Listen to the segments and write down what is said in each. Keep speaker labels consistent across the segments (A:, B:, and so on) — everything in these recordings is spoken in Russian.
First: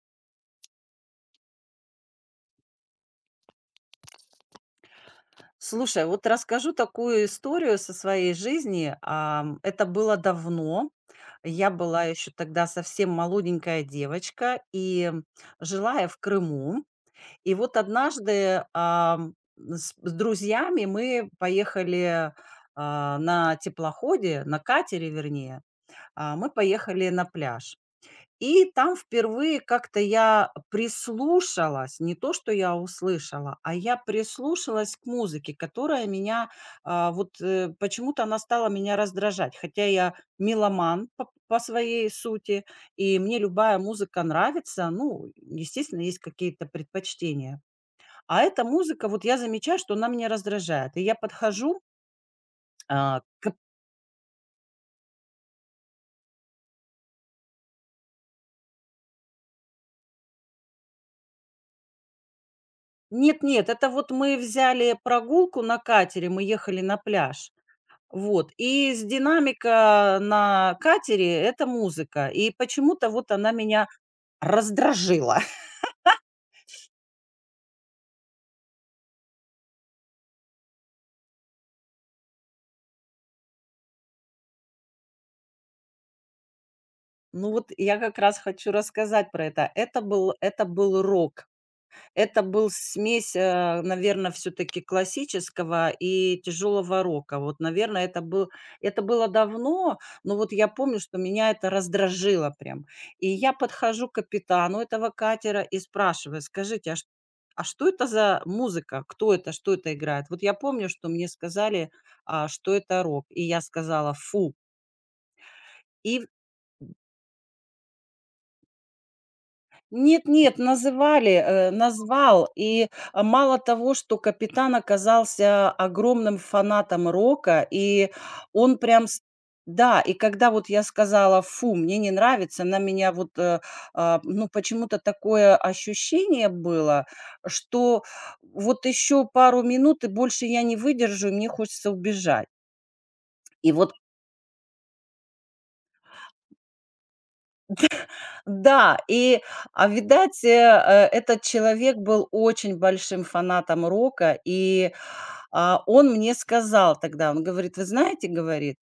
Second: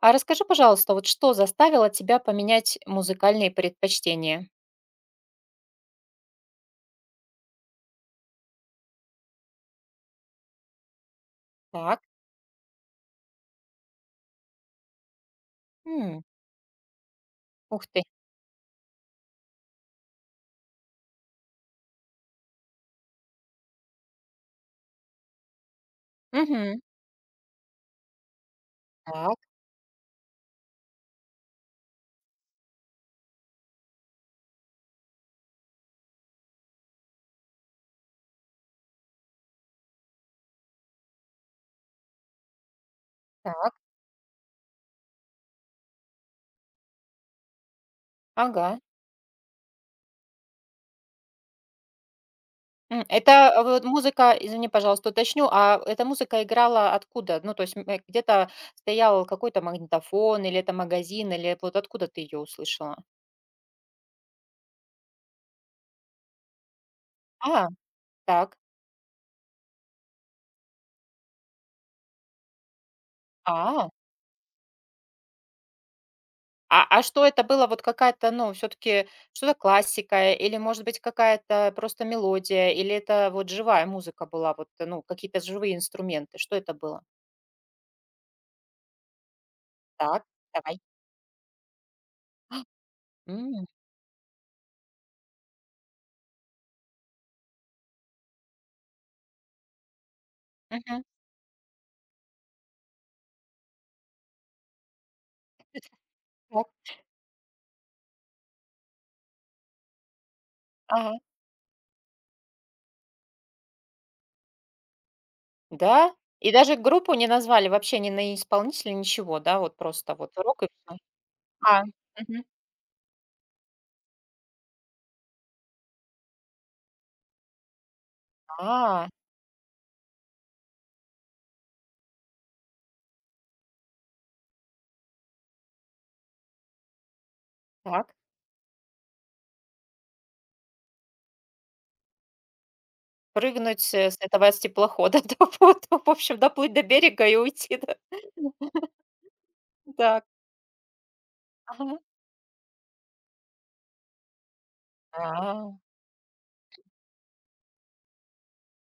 A: А расскажи, пожалуйста, вот что заставило тебя поменять музыкальные предпочтения?
B: Слушай, а вот расскажу такую историю со своей жизни. Это было давно. Я
A: Так.
B: была еще тогда совсем молоденькая девочка и жила я в
A: М,
B: Крыму. И вот
A: ух ты.
B: однажды, ам, с друзьями мы поехали, на теплоходе, на катере вернее, мы
A: Мгм.
B: поехали на пляж. И там
A: Так,
B: впервые как-то я прислушалась, не то, что я услышала, а я прислушалась к музыке, которая меня, вот, почему-то она стала меня раздражать. Хотя я меломан по своей сути, и мне
A: так.
B: любая музыка нравится. Ну, естественно, есть какие-то предпочтения. А эта
A: Ага.
B: музыка, вот я замечаю, что она меня раздражает. И я подхожу,
A: М,
B: а,
A: это
B: к
A: вот музыка, извини, пожалуйста, уточню, а эта музыка играла откуда? Ну, то есть, где-то стоял какой-то магнитофон или это магазин, или вот откуда ты ее услышала?
B: Нет, нет, это вот мы взяли прогулку на катере, мы ехали на пляж.
A: А,
B: Вот,
A: так.
B: и с динамика на катере — это музыка. И почему-то вот она меня
A: А.
B: раздражила.
A: А что это было? Вот какая-то, ну, все таки что-то классика или, может быть, какая-то просто мелодия, или это вот живая музыка была, ну, какие-то живые инструменты? Что это было?
B: Ну вот я как раз хочу рассказать про это. Это
A: Так,
B: был это
A: давай.
B: был рок. Это был смесь,
A: М,
B: наверное, все таки классического и тяжелого рока. Вот, наверное, это было давно, но вот я помню,
A: мгм.
B: что меня это раздражило прям. И я подхожу к капитану этого катера и спрашиваю:
A: Так,
B: «Скажите, а ш а что это за музыка? Кто это? Что это играет?» Вот я помню, что
A: ага.
B: мне сказали, что это рок, и я сказала: «Фу!»
A: Да?
B: И
A: И даже группу не назвали вообще, ни на исполнителя, ничего, да? Вот просто вот
B: Нет-нет,
A: рок и всё.
B: называли,
A: А, мгм.
B: назвал. И, мало того, что капитан оказался огромным фанатом рока, и он прям
A: А,
B: с да, и когда вот я сказала: «Фу, мне не нравится», на меня вот, ну, почему-то такое ощущение было, что
A: так.
B: вот еще пару минут, и больше я не выдержу, и мне хочется убежать. И вот,
A: Прыгнуть с этого с теплохода, да, вот, в общем, доплыть до берега и уйти, да?
B: да, и,
A: Так.
B: видать, этот человек
A: Ага.
B: был очень большим фанатом рока, и
A: А.
B: Он мне сказал тогда, он говорит: «Вы знаете, — говорит, —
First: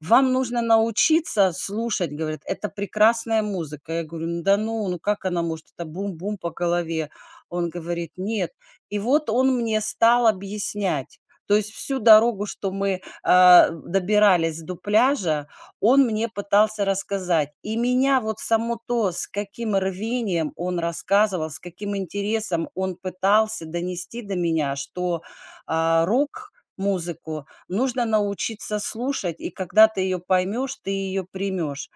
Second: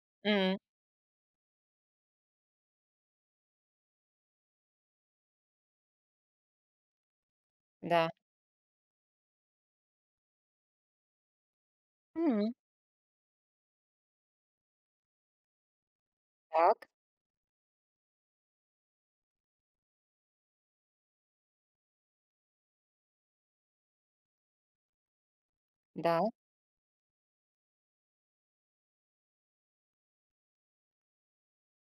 B: вам
A: М.
B: нужно научиться слушать, говорят, это прекрасная музыка. Я говорю, ну да ну, ну как она может, это бум-бум по голове. Он
A: Да.
B: говорит, нет. И вот он мне стал объяснять. То есть всю дорогу,
A: М.
B: что мы добирались до пляжа, он мне пытался
A: Так,
B: рассказать. И меня вот само то, с каким рвением он рассказывал, с каким интересом он пытался донести до меня, что
A: да.
B: рок-музыку нужно научиться слушать, и когда ты ее поймешь, ты ее примешь,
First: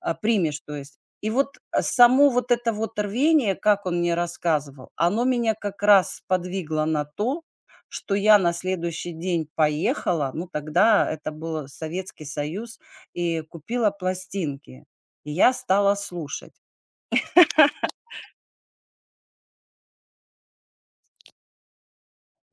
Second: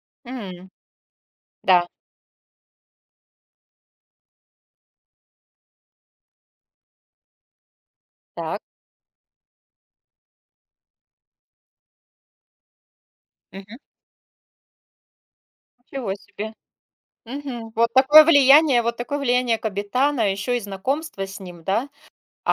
B: а, примешь,
A: М.
B: то есть. И вот,
A: Да,
B: само вот это вот рвение, как он мне рассказывал, оно меня как раз подвигло на то, что я на
A: так.
B: следующий день поехала, ну, тогда это был Советский Союз, и
A: Мгм.
B: купила пластинки. И я стала
A: Ничего
B: слушать.
A: себе. Мгм. Вот такое влияние капитана, еще и знакомство с ним, да?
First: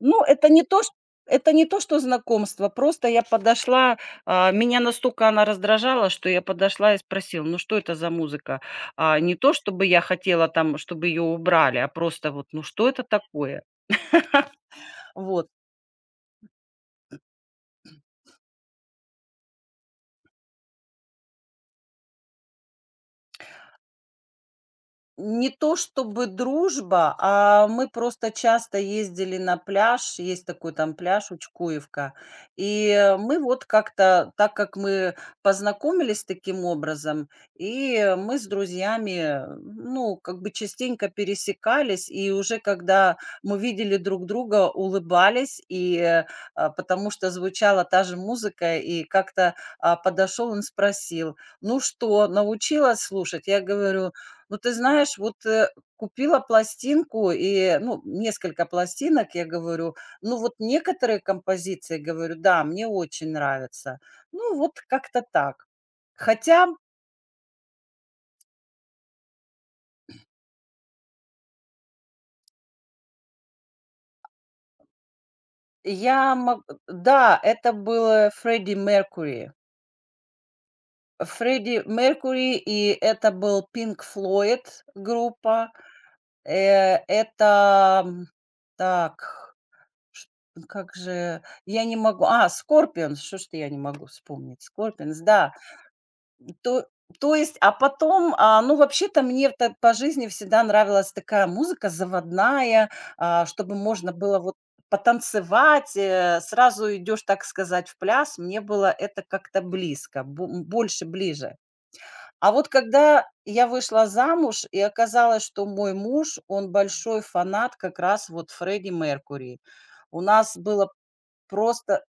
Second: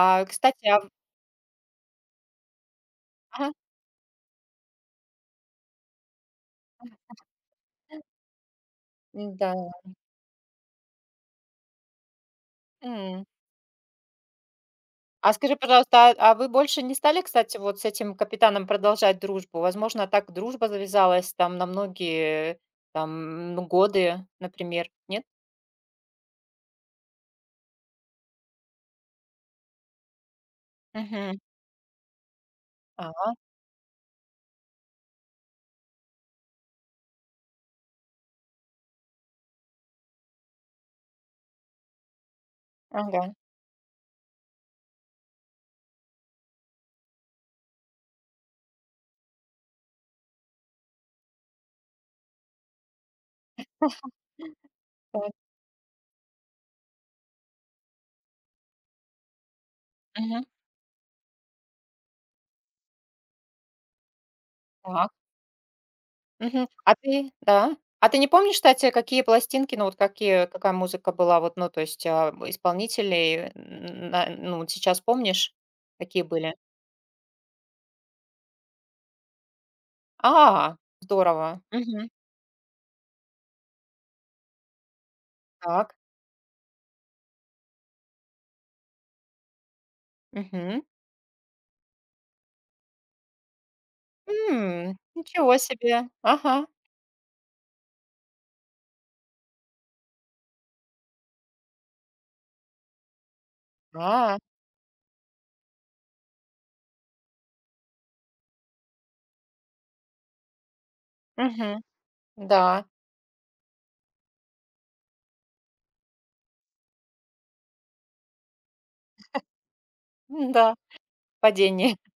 B: Ну,
A: кстати, а в
B: это не то, что знакомство. Просто я
A: ага,
B: подошла, меня настолько она раздражала, что я подошла и спросила: «Ну, что это за музыка?» Не то
A: да
B: чтобы я хотела там, чтобы ее убрали, а просто вот: «Ну, что это
A: М.
B: такое?»
A: А
B: Вот.
A: скажи, пожалуйста, а вы больше не стали, кстати, вот с этим капитаном продолжать дружбу? Возможно, так дружба завязалась там на многие там ну, годы, например, нет?
B: Не то чтобы дружба, а мы просто часто ездили на пляж. Есть такой там пляж
A: Мгм.
B: Учкуевка. И,
A: Ага,
B: мы вот как-то, так как мы познакомились таким образом, и мы с друзьями, ну, как бы частенько пересекались, и уже когда
A: ага.
B: мы видели друг друга, улыбались, и, потому что звучала та же музыка, и как-то, подошел он, спросил: «Ну что, научилась слушать?» Я говорю: ну, ты знаешь,
A: Так.
B: вот, купила пластинку и, ну, несколько пластинок, я говорю. Ну,
A: Мгм.
B: вот некоторые композиции, говорю, да, мне очень нравятся. Ну, вот
A: Так.
B: как-то так. Хотя
A: Мгм. А ты да. А ты не помнишь, кстати, какие пластинки, ну, вот какие какая музыка была, вот, ну, то есть, исполнителей, н на ну, вот сейчас помнишь, какие
B: я
A: были?
B: мог да, это был, Фредди Меркури,
A: А, здорово. Мгм.
B: И это был Pink Floyd группа.
A: Так.
B: Это, м, так Ш
A: Мгм.
B: как же я не могу «Скорпионс», что ж ты я не могу вспомнить,
A: М,
B: «Скорпионс», да.
A: ничего себе. Ага.
B: То То есть, а потом, ну, вообще-то мне та по жизни всегда нравилась такая музыка заводная, чтобы можно было
A: А.
B: вот потанцевать, сразу идешь, так сказать, в пляс. Мне было это как-то близко, больше ближе.
A: Мгм.
B: А вот
A: Да.
B: когда я вышла замуж и оказалось, что мой муж, он большой фанат как раз вот Фредди Меркури. У нас
A: М-да.
B: было
A: Падение.
B: Просто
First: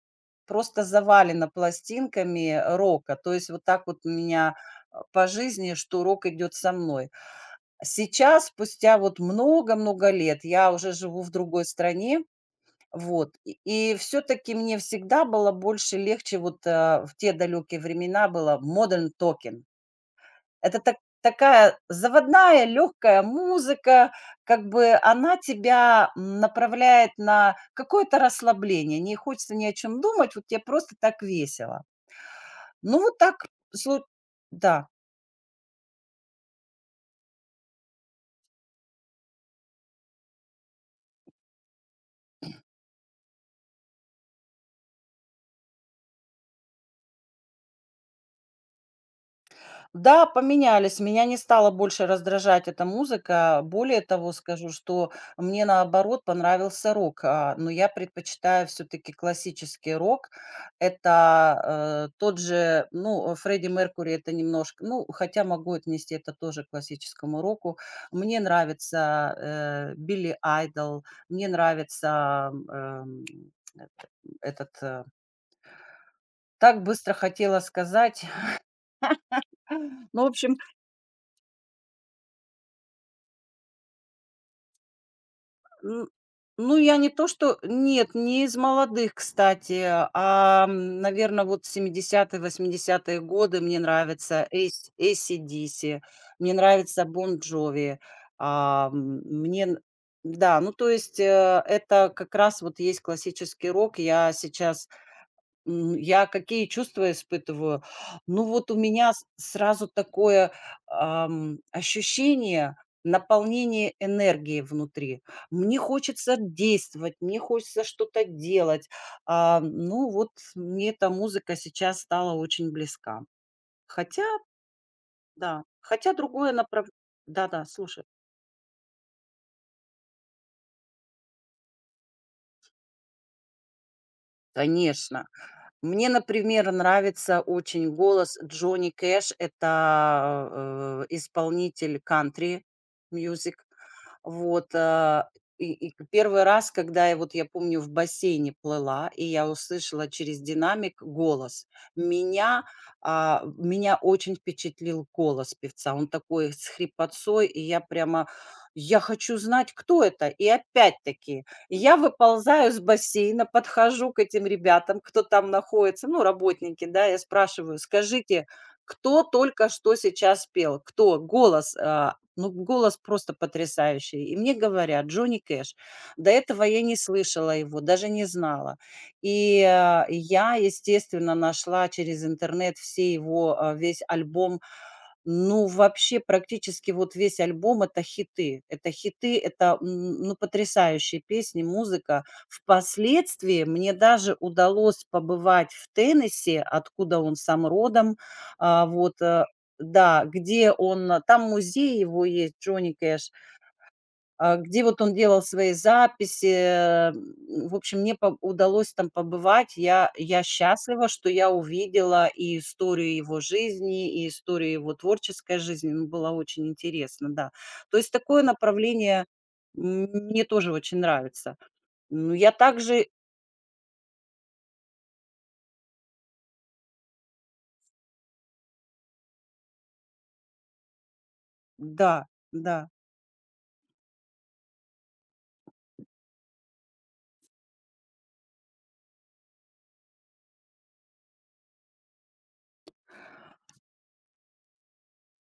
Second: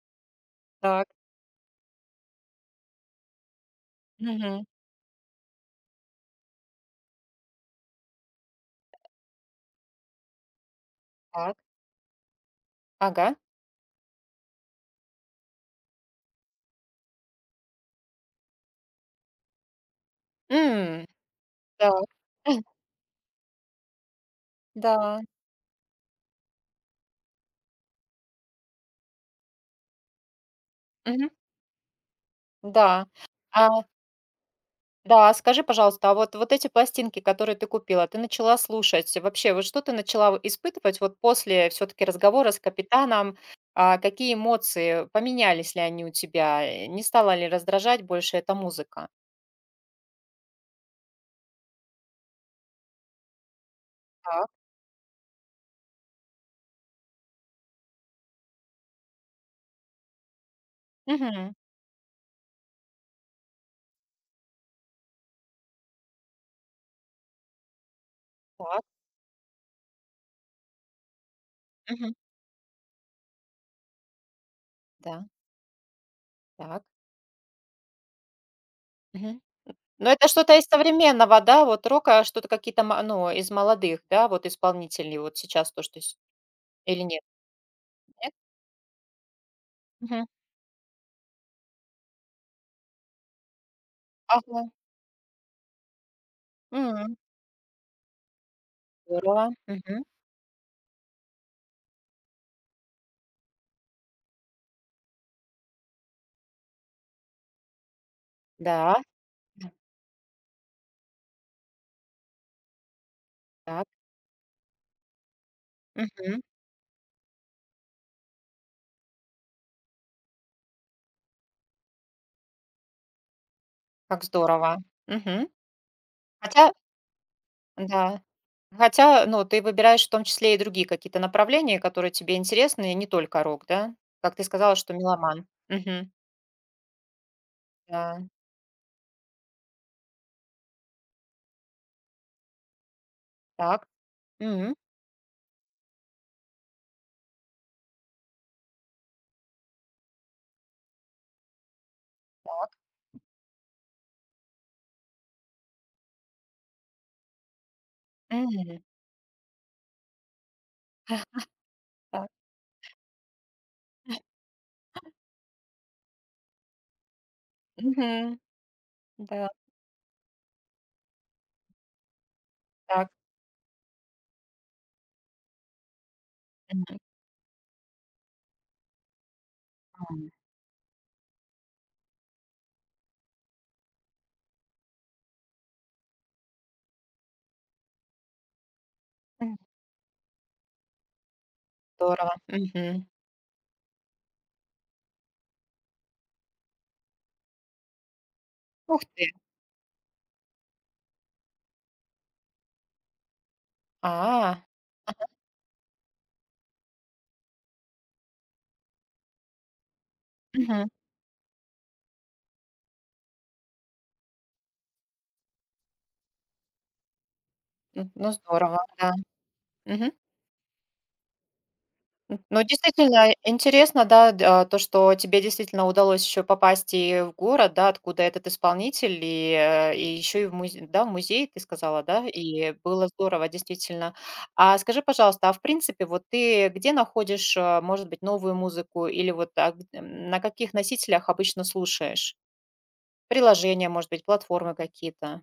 B: просто
A: Так.
B: завалено пластинками рока. То есть вот так вот у меня,
A: Мгм.
B: по жизни, что рок идет со мной. Сейчас, спустя вот много-много лет, я уже живу в
A: Так.
B: другой стране, вот,
A: Ага.
B: и все таки мне всегда было больше легче, вот, в те далекие времена было modern talking. Это
A: М.
B: такая
A: Так.
B: заводная легкая музыка, как бы
A: Да.
B: она тебя, направляет на какое-то расслабление. Не хочется ни о чем думать, вот те просто так
A: Мгм.
B: весело. Ну,
A: Да.
B: вот так
A: А
B: слу да.
A: Да, скажи, пожалуйста, а вот вот эти пластинки, которые ты купила, ты начала слушать. Вообще, вот что ты начала испытывать вот после все таки разговора с капитаном? А, какие эмоции? Поменялись ли они у тебя? Не стала ли раздражать больше эта музыка?
B: Да, поменялись. Меня не стала больше раздражать эта музыка. Более того,
A: Так.
B: скажу, что мне наоборот понравился рок, но я предпочитаю все-таки классический рок.
A: Мгм.
B: Это тот же, ну, Фредди Меркури это немножко, ну, хотя могу отнести это тоже к классическому року. Мне
A: Так.
B: нравится Билли Айдол, мне
A: Мгм.
B: нравится э, этот... э,
A: Да.
B: так
A: Так.
B: быстро хотела сказать.
A: Мгм. Но
B: Ну, в
A: это что-то
B: общем,
A: из современного, да, вот рока, а что-то какие-то ма ну, из молодых, да, вот исполнителей вот сейчас то, что
B: Н
A: с
B: ну, я
A: или
B: не
A: нет?
B: то что нет,
A: Нет?
B: не из молодых, кстати,
A: Мгм.
B: наверное, вот 70-е годы мне нравится
A: Ага.
B: эйс AC/DC, мне нравится
A: М.
B: Бон Джови, а, м,
A: Здорово.
B: мне н
A: Мгм.
B: да, ну, то есть, это как раз вот есть классический рок. Я какие чувства испытываю? Ну, вот у
A: Да.
B: меня с
A: Да.
B: сразу такое, ощущение
A: Так.
B: наполнения энергией внутри. Мне хочется
A: Мгм.
B: действовать, мне хочется что-то делать. Ну, вот мне эта музыка сейчас стала очень близка. Хотя,
A: Как здорово. Мгм.
B: да, хотя другое
A: Хотя,
B: направление. Да-да, слушай.
A: да. Хотя, ну, ты выбираешь в том числе и другие какие-то направления, которые тебе интересны, и не только рок, да? Как ты сказала, что
B: Конечно.
A: меломан.
B: Мне,
A: Мгм.
B: например, нравится очень
A: Да.
B: голос Джонни Кэш. Это, исполнитель кантри мьюзик.
A: Так.
B: Вот,
A: М.
B: а, и к раз, когда я, вот я помню, в бассейне плыла, и я услышала через динамик голос. Меня,
A: Так.
B: Меня очень впечатлил голос певца. Он такой с хрипотцой, и я прямо:
A: Мгм.
B: «Я хочу знать, кто это». И опять-таки я
A: Так.
B: выползаю с бассейна, подхожу к этим ребятам, кто там находится, ну, работники, да, я спрашиваю:
A: Мгм.
B: «Скажите, кто
A: Да.
B: только что сейчас пел? Кто?» Ну, голос
A: Так.
B: просто потрясающий. И мне говорят: «Джонни Кэш». До этого я не
A: Мгм.
B: слышала его, даже не знала. И,
A: М.
B: я, естественно, нашла через интернет все его, весь альбом, ну, вообще практически вот весь альбом — это хиты. Это хиты,
A: М.
B: это, ну, потрясающие песни, музыка.
A: Здорово. Мгм.
B: Впоследствии мне даже удалось побывать в Теннесси, откуда он сам родом.
A: Ух
B: Вот,
A: ты.
B: да, где он, там музей его есть, Джонни Кэш,
A: А.
B: где вот он
A: Ага.
B: делал свои записи. В общем, мне по удалось там побывать. Я
A: Мгм.
B: счастлива, что я увидела и историю его жизни, и историю его творческой жизни. Ну, было очень интересно, да. То
A: М,
B: есть
A: ну
B: такое
A: здорово, да.
B: направление,
A: Мгм.
B: мне тоже очень нравится. Ну,
A: М,
B: я
A: ну,
B: также
A: действительно интересно, да, д а, то, что тебе действительно удалось еще попасть и в город, да, откуда этот исполнитель, и еще и в музей, да, в музей, ты сказала,
B: да,
A: да? И
B: да.
A: было здорово, действительно. А скажи, пожалуйста, а в принципе, вот ты где находишь, может быть, новую музыку или вот, на каких носителях обычно слушаешь? Приложения, может быть, платформы какие-то?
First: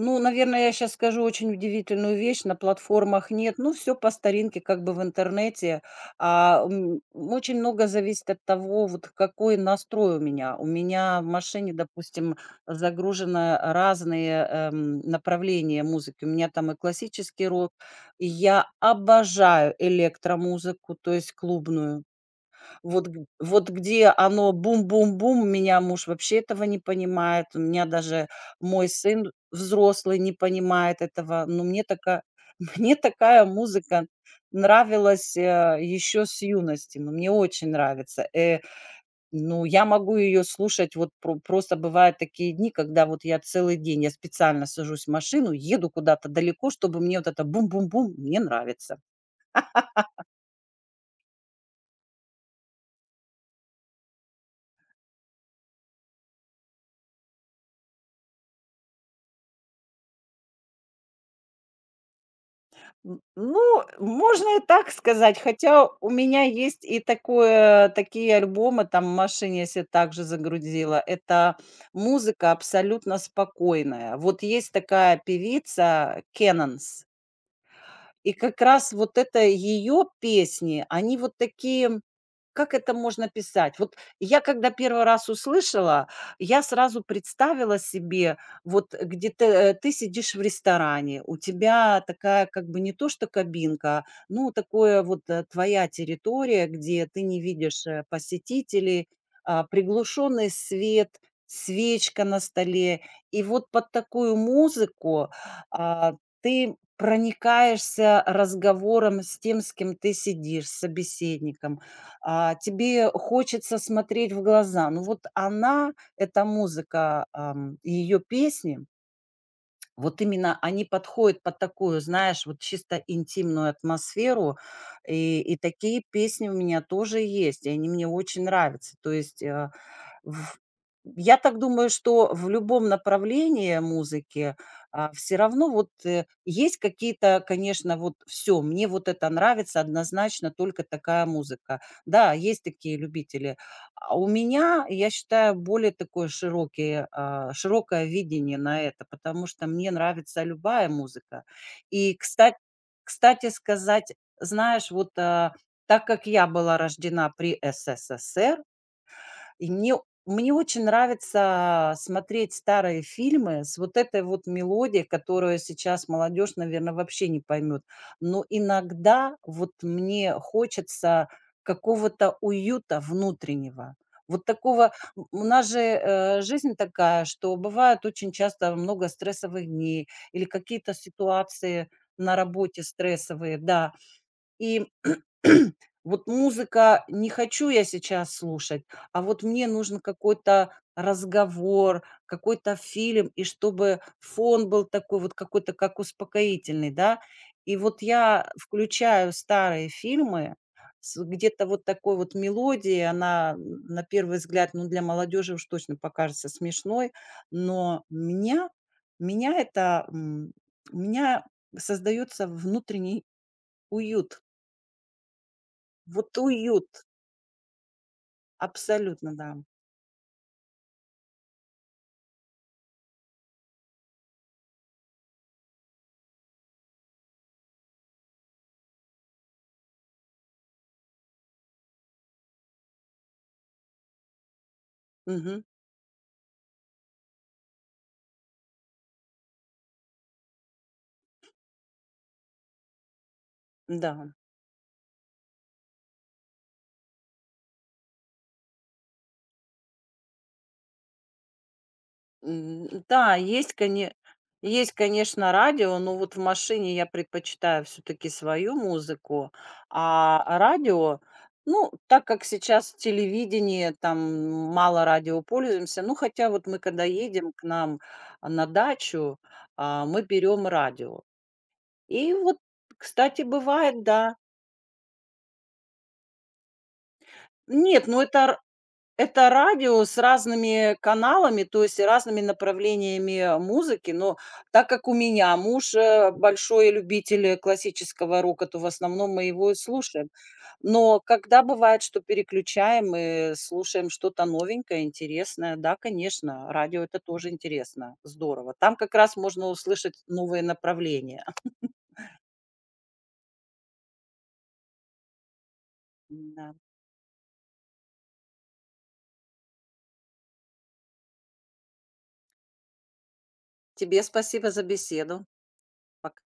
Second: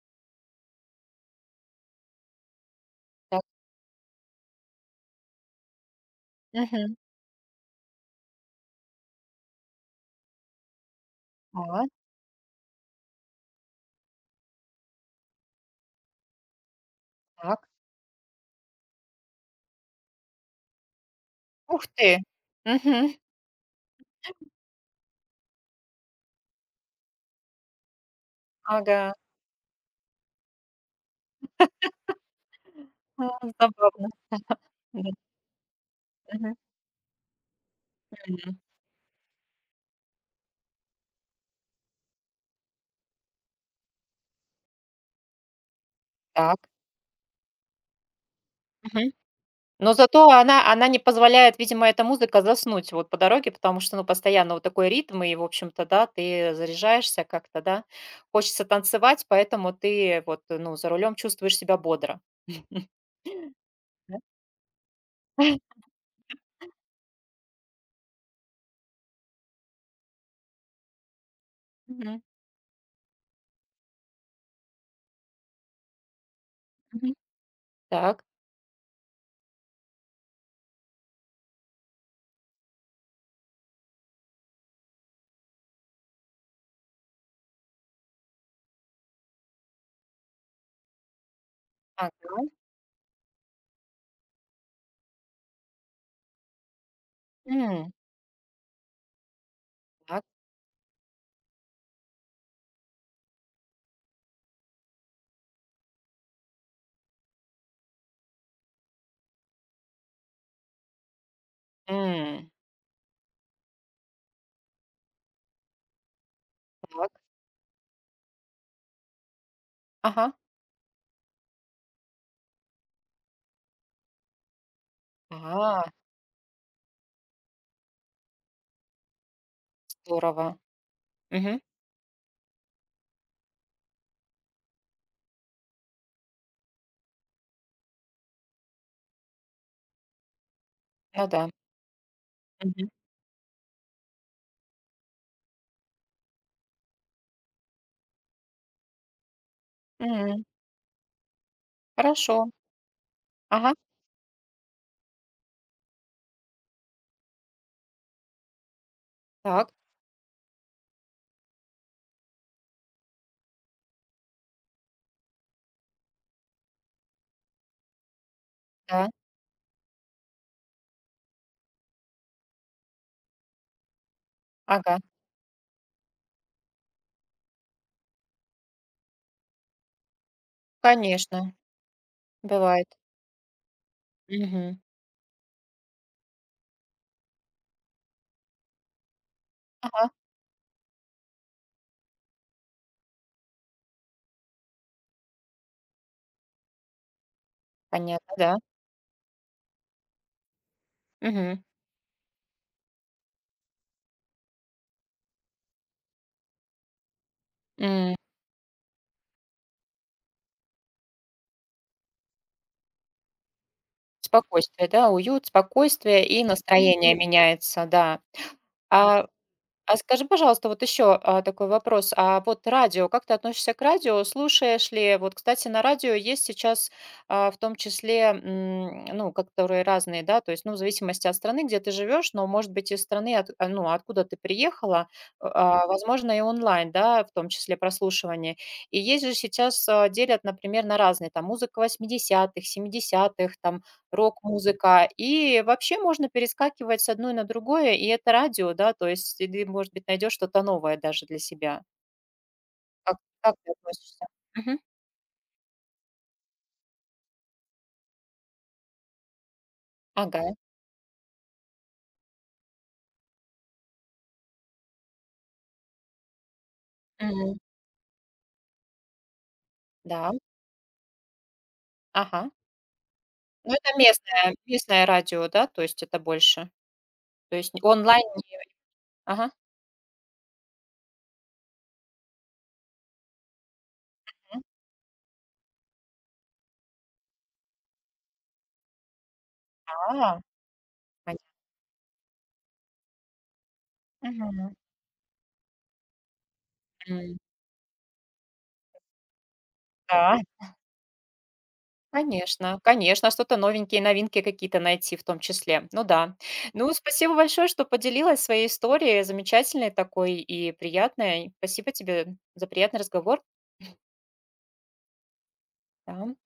B: Ну, наверное, я сейчас скажу очень удивительную вещь. На платформах
A: Так.
B: нет. Ну, все по старинке, как бы в интернете.
A: Мгм.
B: Очень много зависит от того, вот какой настрой у меня. У меня в машине,
A: А,
B: допустим, загружено разные, направления музыки. У меня там и классический
A: так.
B: рок, и я обожаю электромузыку, то есть
A: Ух
B: клубную.
A: ты!
B: Вот
A: Мгм.
B: г Вот где оно бум-бум-бум, меня муж вообще этого не понимает, у меня даже мой
A: Ага.
B: сын взрослый не понимает этого. Мне
A: А,
B: такая музыка
A: забавно. Да.
B: нравилась, еще с
A: Мгм.
B: юности, но мне очень нравится. Ну, я могу ее слушать, вот просто бывают такие дни, когда вот я целый день, я специально сажусь в машину, еду куда-то
A: Так.
B: далеко, чтобы мне вот это бум-бум-бум, мне нравится.
A: Мгм. Но зато она не позволяет, видимо, эта музыка заснуть вот по дороге, потому что, ну, постоянно вот такой ритм, и, в общем-то, да, ты заряжаешься как-то, да. Хочется танцевать, поэтому ты вот, ну, за рулем чувствуешь себя бодро.
B: Ну,
A: Да?
B: можно и так сказать, хотя у меня есть и такое такие альбомы, там, в машине я се также загрузила. Это
A: Мгм.
B: музыка абсолютно спокойная. Вот есть такая певица Cannons,
A: Мгм. Так.
B: и как раз вот это ее песни, они вот такие как это можно писать? Вот я когда первый раз услышала, я сразу представила себе, вот где ты, ты сидишь в ресторане, у тебя такая
A: Ага.
B: как бы не то что кабинка, ну, такое вот, твоя территория, где ты не видишь,
A: М.
B: посетителей,
A: Так.
B: приглушенный свет, свечка на столе. И вот под такую музыку, а, ты проникаешься разговором с тем, с кем ты сидишь, с собеседником,
A: М.
B: тебе хочется смотреть в глаза. Ну вот она, эта
A: Так.
B: музыка, ее песни, вот
A: Ага.
B: именно они подходят под такую, знаешь, вот чисто интимную атмосферу. И
A: А,
B: такие песни у меня тоже есть, и они мне очень нравятся. То есть э, в
A: здорово.
B: я так
A: Мгм.
B: думаю, что в любом направлении музыки, все равно вот, есть какие-то, конечно, вот: «Все, мне вот это нравится, однозначно только такая
A: Ну да.
B: музыка». Да, есть
A: Мгм.
B: такие любители. А у меня, я считаю, более широкое видение на это, потому что мне нравится
A: М.
B: любая музыка. И,
A: Хорошо.
B: кстати,
A: Ага.
B: сказать, знаешь, вот, так как я была рождена при СССР
A: Так.
B: и мне очень нравится смотреть старые фильмы с вот этой вот мелодией, которую сейчас молодежь, наверное, вообще не поймет. Но
A: Да.
B: иногда вот мне хочется какого-то уюта внутреннего. Вот такого
A: Ага.
B: у нас же, жизнь такая, что бывает очень часто много стрессовых дней или какие-то
A: Конечно.
B: ситуации на работе
A: Бывает.
B: стрессовые, да.
A: Мгм.
B: И вот музыка не хочу я сейчас слушать, а вот мне нужен
A: Ага.
B: какой-то разговор, какой-то фильм, и чтобы фон был такой вот какой-то как успокоительный, да. И вот
A: Понятно,
B: я
A: да.
B: включаю старые фильмы с
A: Мгм.
B: где-то вот такой вот мелодией, она н на первый взгляд, ну, для молодежи уж точно покажется смешной, но
A: М.
B: меня это, у меня создается внутренний уют.
A: Спокойствие, да, уют, спокойствие
B: Вот
A: и
B: уют.
A: настроение меняется, да. А
B: Абсолютно, да.
A: А скажи, пожалуйста, вот еще, такой вопрос. А вот радио, как ты относишься к радио? Слушаешь ли? Вот, кстати, на радио есть сейчас, в том числе, ну, которые разные, да, то есть, ну, в зависимости от страны, где ты живешь, но, может быть, из страны, от, ну, откуда ты приехала,
B: Мгм.
A: а, Мгм. Возможно, и онлайн, да, в том числе прослушивание. И есть же сейчас, делят, например, на разные, там, музыка 80-х, 70-х, там,
B: Да.
A: рок-музыка. И вообще можно перескакивать с одной на другое, и это радио, да, то есть и ты, может быть, найдешь что-то новое даже для себя. Как
B: Да,
A: как
B: есть,
A: ты
B: коне
A: относишься? Мгм.
B: есть, конечно, радио, но вот в машине я предпочитаю все таки свою музыку,
A: Ага.
B: а радио, ну, так как сейчас телевидение, там мало радио пользуемся, ну, хотя вот мы когда едем
A: Мгм.
B: к нам, на дачу, мы
A: Да.
B: берем радио. И
A: Ага.
B: вот, кстати,
A: Ну, это
B: бывает, да.
A: местное радио, да, то есть это больше? То есть
B: Нет,
A: онлайн не
B: это
A: Ага.
B: радио с разными каналами, то есть разными направлениями музыки. Но
A: Мгм.
B: так как у меня муж, большой любитель классического рока, то в основном мы его и
A: А,
B: слушаем. Но
A: понятно.
B: когда бывает, что переключаем и слушаем что-то
A: Мгм.
B: новенькое, интересное, да, конечно, радио это
A: М.
B: тоже интересно, здорово. Там как раз можно услышать
A: Да.
B: новые направления.
A: Конечно, конечно, что-то новенькие, новинки какие-то найти в том числе. Ну да.
B: Да.
A: Ну, спасибо большое, что поделилась своей историей, замечательной такой и приятной. Спасибо тебе за приятный разговор.
B: Тебе спасибо за беседу. Пока.
A: Да.